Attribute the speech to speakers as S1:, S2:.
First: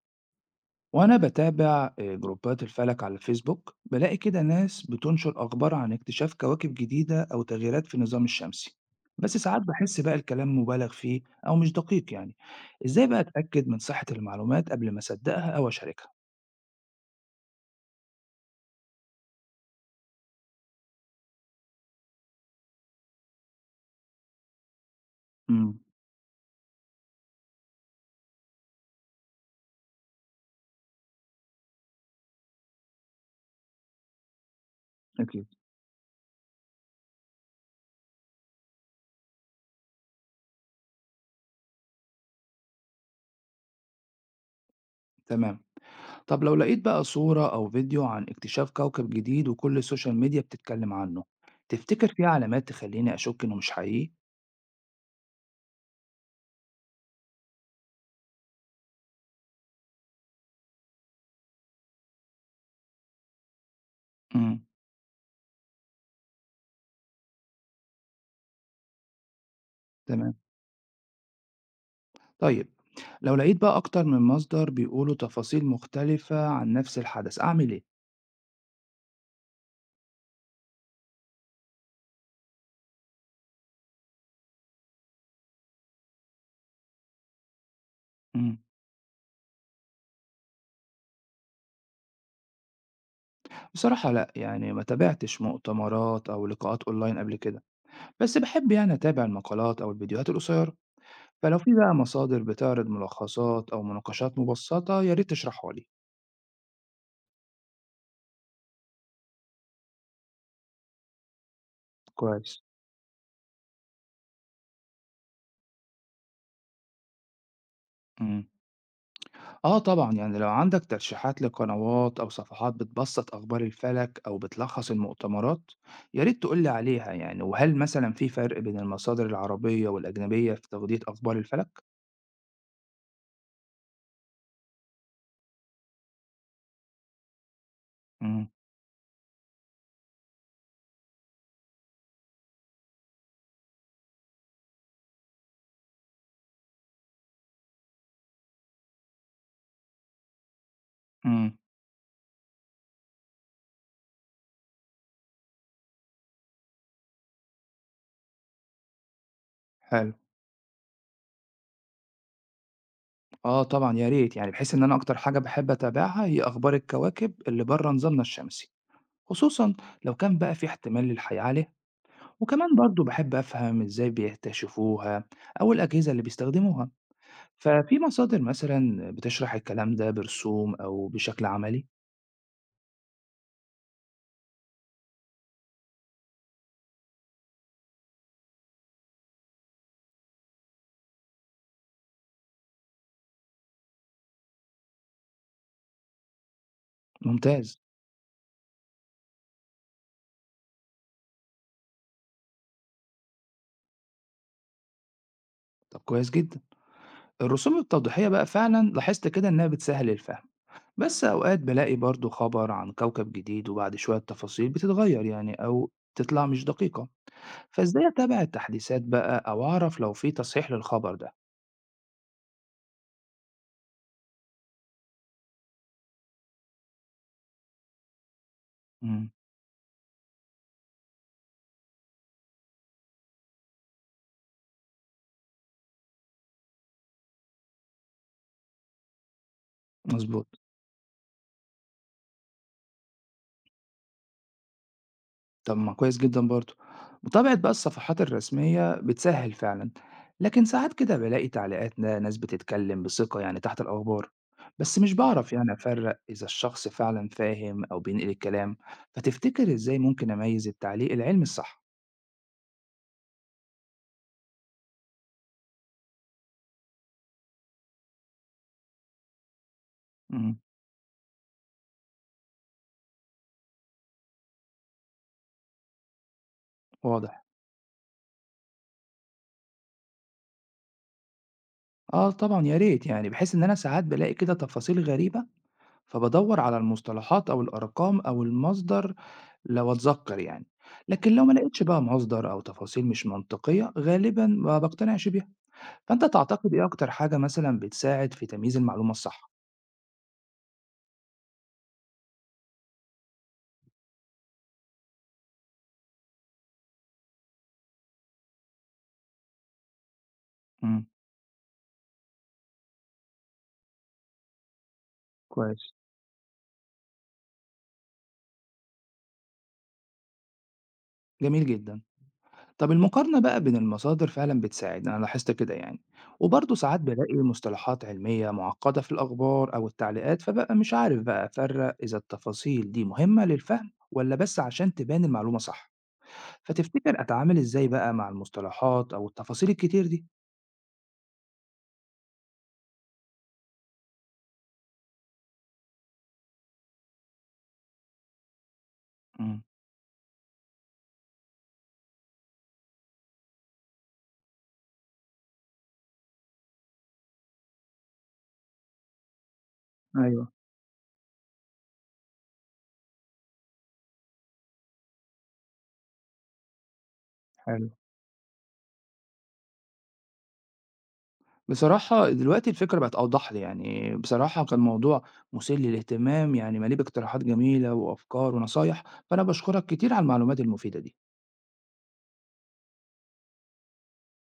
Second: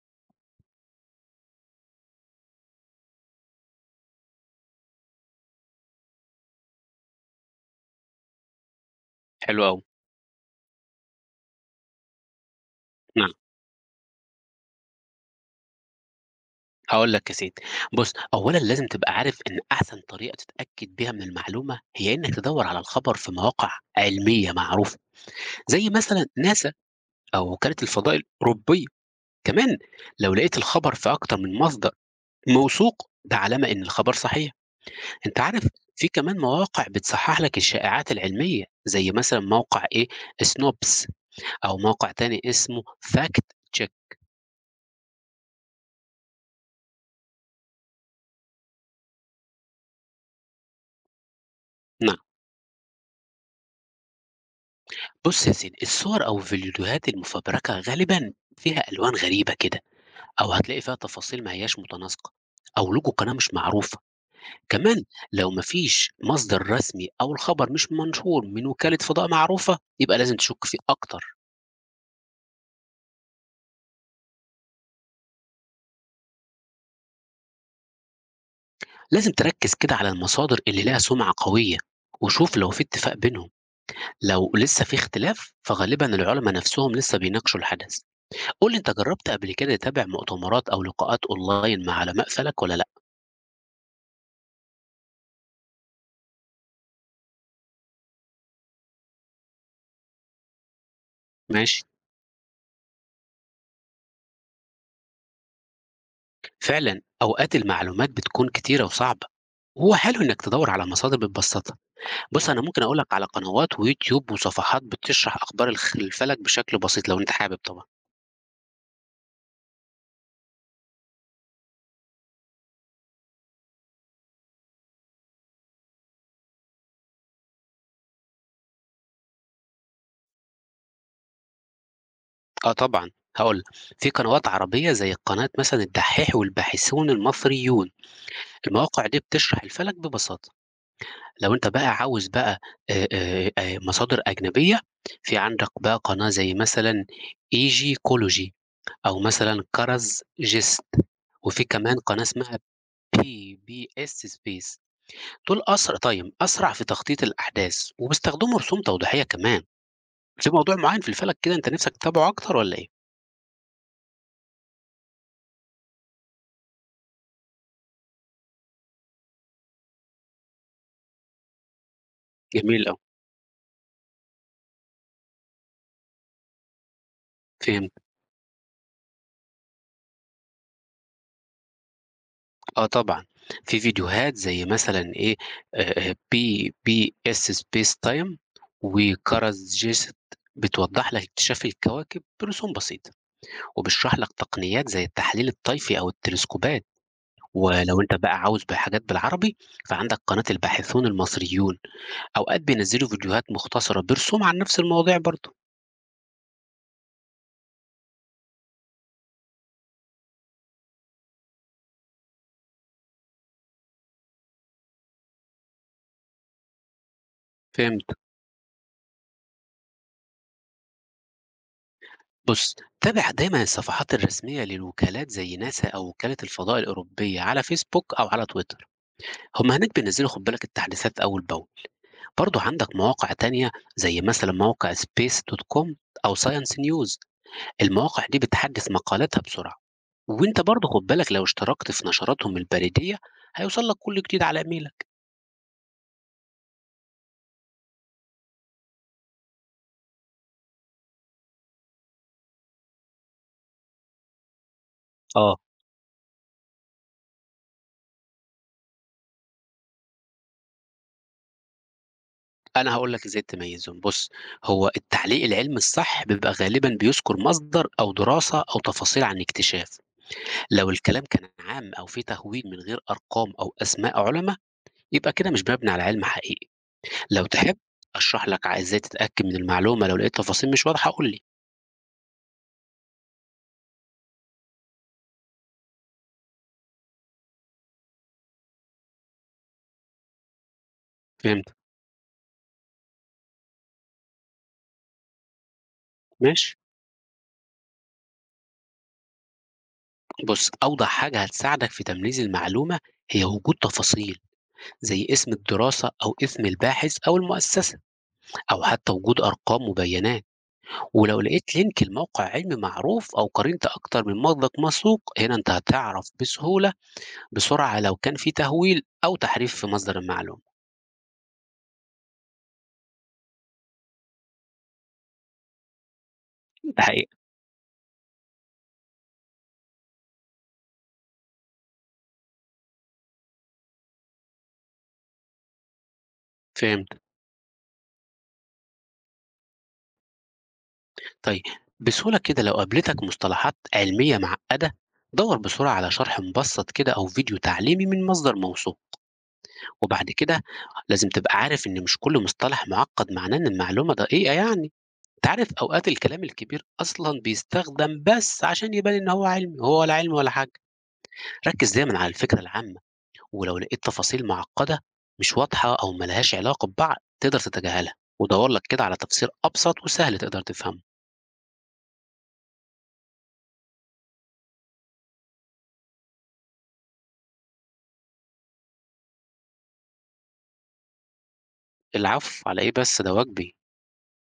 S1: وانا بتابع جروبات الفلك على الفيسبوك بلاقي كده ناس بتنشر اخبار عن اكتشاف كواكب جديدة او تغييرات في النظام الشمسي. بس ساعات
S2: حلو أوي،
S1: بحس بقى الكلام مبالغ فيه او مش دقيق يعني. ازاي بقى
S2: نعم،
S1: اتاكد من صحة المعلومات قبل ما اصدقها او اشاركها؟
S2: هاقول لك يا سيدي، بُص أولًا لازم تبقى عارف إن أحسن طريقة تتأكد بيها من المعلومة هي إنك تدوّر على الخبر في مواقع علمية معروفة،
S1: امم
S2: زي مثلًا ناسا أو وكالة الفضاء الأوروبية، كمان لو لقيت الخبر في أكتر من مصدر موثوق ده علامة إن الخبر صحيح، أنت
S1: اكيد.
S2: عارف في كمان مواقع بتصحح لك الشائعات العلمية، زي مثلًا موقع إيه Snopes أو موقع تاني اسمه Fact Check.
S1: تمام. طب لو لقيت بقى صورة او فيديو عن اكتشاف كوكب جديد وكل السوشيال ميديا بتتكلم عنه، تفتكر
S2: نعم.
S1: في علامات تخليني اشك انه مش حقيقي؟
S2: بُص يا سيدي، الصور أو الفيديوهات المفبركة غالبًا فيها ألوان غريبة كده، أو هتلاقي فيها تفاصيل ما هياش متناسقة، أو logo قناة مش معروفة،
S1: امم
S2: كمان لو ما فيش مصدر رسمي أو الخبر مش منشور من وكالة فضاء معروفة، يبقى
S1: تمام.
S2: لازم تشك فيه أكتر،
S1: طيب، لو لقيت بقى أكتر من مصدر بيقولوا تفاصيل مختلفة عن نفس الحدث أعمل إيه؟
S2: لازم تركز كده على المصادر اللي ليها سمعة قوية، وشوف لو في اتفاق بينهم، لو لسه في اختلاف فغالبًا العلما نفسهم لسه بيناقشوا الحدث،
S1: مم.
S2: قُل لي أنت جربت قبل كده تتابع مؤتمرات أو لقاءات أونلاين مع علماء فلك والّا لأ؟
S1: بصراحة لأ، يعني ما تابعتش مؤتمرات أو لقاءات أونلاين قبل كده. بس بحب يعني أتابع المقالات أو الفيديوهات القصيرة، فلو في
S2: ماشي.
S1: بقى مصادر بتعرض ملخصات أو مناقشات مبسطة يا ريت تشرحها لي.
S2: فعلا اوقات المعلومات بتكون كتيره وصعبه، وهو حلو انك تدور على مصادر بتبسطها. بص
S1: كويس.
S2: انا ممكن اقولك على قنوات ويوتيوب وصفحات بتشرح اخبار الفلك بشكل بسيط لو انت حابب طبعا.
S1: مم. آه طبعًا، يعني لو عندك ترشيحات لقنوات أو صفحات بتبسط أخبار الفلك أو بتلخص المؤتمرات، يا ريت تقول لي عليها يعني، وهل مثلًا في فرق بين المصادر العربية والأجنبية في تغطية أخبار الفلك؟
S2: اه طبعا، هقول، في قنوات عربيه زي قناه مثلا الدحيح والباحثون المصريون،
S1: إمم،
S2: المواقع دي بتشرح الفلك ببساطه. لو انت بقى عاوز بقى مصادر اجنبيه، في عندك بقى قناه زي مثلا ايجي كولوجي او مثلا كرز جيست،
S1: إمم،
S2: وفي كمان قناه اسمها PBS Space، دول أسرع، طيب أسرع في تخطيط الأحداث وبيستخدموا رسوم توضيحية كمان.
S1: حلو.
S2: في موضوع معين في الفلك كده أنت نفسك تتابعه أكتر ولا إيه؟
S1: آه طبعًا يا ريت، يعني بحيث إن أنا أكتر حاجة باحب أتابعها هي أخبار الكواكب اللي برّه نظامنا الشمسي، خصوصًا لو كان بقى في احتمال للحياة عليها، وكمان
S2: جميل أوي.
S1: برضه باحب أفهم إزاي بيكتشفوها أو الأجهزة اللي بيستخدموها.
S2: فهمت.
S1: ففي مصادر مثلا بتشرح الكلام ده برسوم أو بشكل عملي.
S2: أه طبعا، في فيديوهات زي مثلا إيه، بي بي إس سبيس تايم وكرز جيست، بتوضح لك اكتشاف الكواكب برسوم بسيطة وبشرح لك تقنيات زي التحليل الطيفي أو التلسكوبات.
S1: ممتاز.
S2: ولو أنت بقى عاوز بحاجات بالعربي فعندك قناة الباحثون المصريون، أوقات بينزلوا فيديوهات مختصرة برسوم عن نفس المواضيع برضه.
S1: طب كويس جدا، الرسوم التوضيحية بقى فعلا لاحظت كده إنها بتسهل الفهم. بس أوقات بلاقي برضو خبر عن كوكب جديد وبعد شوية تفاصيل بتتغير يعني أو تطلع مش دقيقة،
S2: فهمت.
S1: فإزاي أتابع التحديثات بقى أو أعرف لو في تصحيح للخبر ده؟
S2: بص، تابع دايما الصفحات الرسمية للوكالات زي ناسا أو وكالة الفضاء الأوروبية على فيسبوك أو على تويتر،
S1: مم،
S2: هم هناك بينزلوا خد بالك التحديثات أول بأول. برضه عندك مواقع تانية زي مثلا موقع سبيس دوت كوم أو ساينس نيوز، المواقع دي بتحدث مقالاتها بسرعة.
S1: مظبوط.
S2: وانت برضه خد بالك لو اشتركت في نشراتهم البريدية هيوصل لك كل جديد على ايميلك.
S1: طب ما كويس جدًا برضه. متابعة بقى الصفحات الرسمية بتسهّل فعلًا، لكن ساعات كده بالاقي تعليقات ناس بتتكلم بثقة يعني تحت الأخبار، بس مش باعرف
S2: اه،
S1: يعني أفرّق إذا الشخص فعلًا فاهم أو بينقل الكلام، فتفتكر إزاي ممكن أميّز التعليق العلمي الصح؟
S2: أنا هاقول لك إزاي تميّزهم، بُص، هو التعليق العلمي الصح بيبقى غالبًا بيذكر مصدر أو دراسة أو تفاصيل عن اكتشاف،
S1: إمم،
S2: لو الكلام كان عام أو فيه تهويل من غير أرقام أو أسماء علما، يبقى كده مش مبني على علم حقيقي،
S1: واضح.
S2: لو تحب أشرح لك ع إزاي تتأكد من المعلومة لو لقيت تفاصيل مش واضحة قُل لي.
S1: آه طبعًا يا ريت يعني، بحيث إن أنا ساعات بالاقي كده تفاصيل غريبة، فبادوّر على المصطلحات أو الأرقام أو المصدر لو أتذكّر يعني، لكن لو ما
S2: فهمتك،
S1: لقيتش بقى مصدر أو تفاصيل مش منطقية غالبًا ما باقتنعش بيها، فأنت تعتقد
S2: ماشي.
S1: إيه أكتر حاجة مثلًا بتساعد في تمييز المعلومة الصح؟
S2: بُص، أوضح حاجة هتساعدك في تمييز المعلومة هي وجود تفاصيل، زي اسم الدراسة أو اسم الباحث أو المؤسسة، أو حتى وجود أرقام وبيانات.
S1: إمم،
S2: ولو لقيت لينك لموقع علمي معروف أو قارنت أكتر من مصدر موثوق هنا أنت
S1: كويس،
S2: هتعرف بسهولة بسرعة لو كان في تهويل أو تحريف في مصدر المعلومة.
S1: جميل جدًا. طَب المقارنة بقى بين المصادر فعلًا بتساعد، أنا لاحظت كده يعني، وبرضه ساعات
S2: الحقيقة
S1: بالاقي مصطلحات علمية معقدة في الأخبار أو التعليقات، فبابقى مش عارف بقى أفرّق إذا التفاصيل دي مهمة للفهم والّا بس عشان تبان المعلومة صح، فتفتكر
S2: فهمت.
S1: أتعامل إزاي بقى مع المصطلحات أو التفاصيل الكتير دي؟
S2: طيب، بسهولة كده لو قابلتك مصطلحات علمية معقدة دور بسرعة على شرح مبسط كده أو فيديو تعليمي من مصدر موثوق.
S1: إمم.
S2: وبعد كده لازم تبقى عارف إن مش كل مصطلح معقد معناه إن المعلومة دقيقة يعني، انت عارف أوقات الكلام الكبير أصلا بيستخدم بس عشان يبان إن هو علمي، ولا علم
S1: أيوه،
S2: ولا حاجة. ركز دايما على الفكرة العامة، ولو لقيت تفاصيل معقدة مش واضحة أو ملهاش علاقة ببعض تقدر
S1: حلو.
S2: تتجاهلها، ودور لك كده على تفسير أبسط وسهل تقدر تفهمه.
S1: بصراحة دلوقتي الفكرة بقت أوضح لي، يعني بصراحة كان موضوع مُثير للاهتمام، يعني مليء باقتراحات جميلة وأفكار ونصايح، فأنا باشكرك كتير على المعلومات المفيدة دي.
S2: العفو على إيه بس ده واجبي.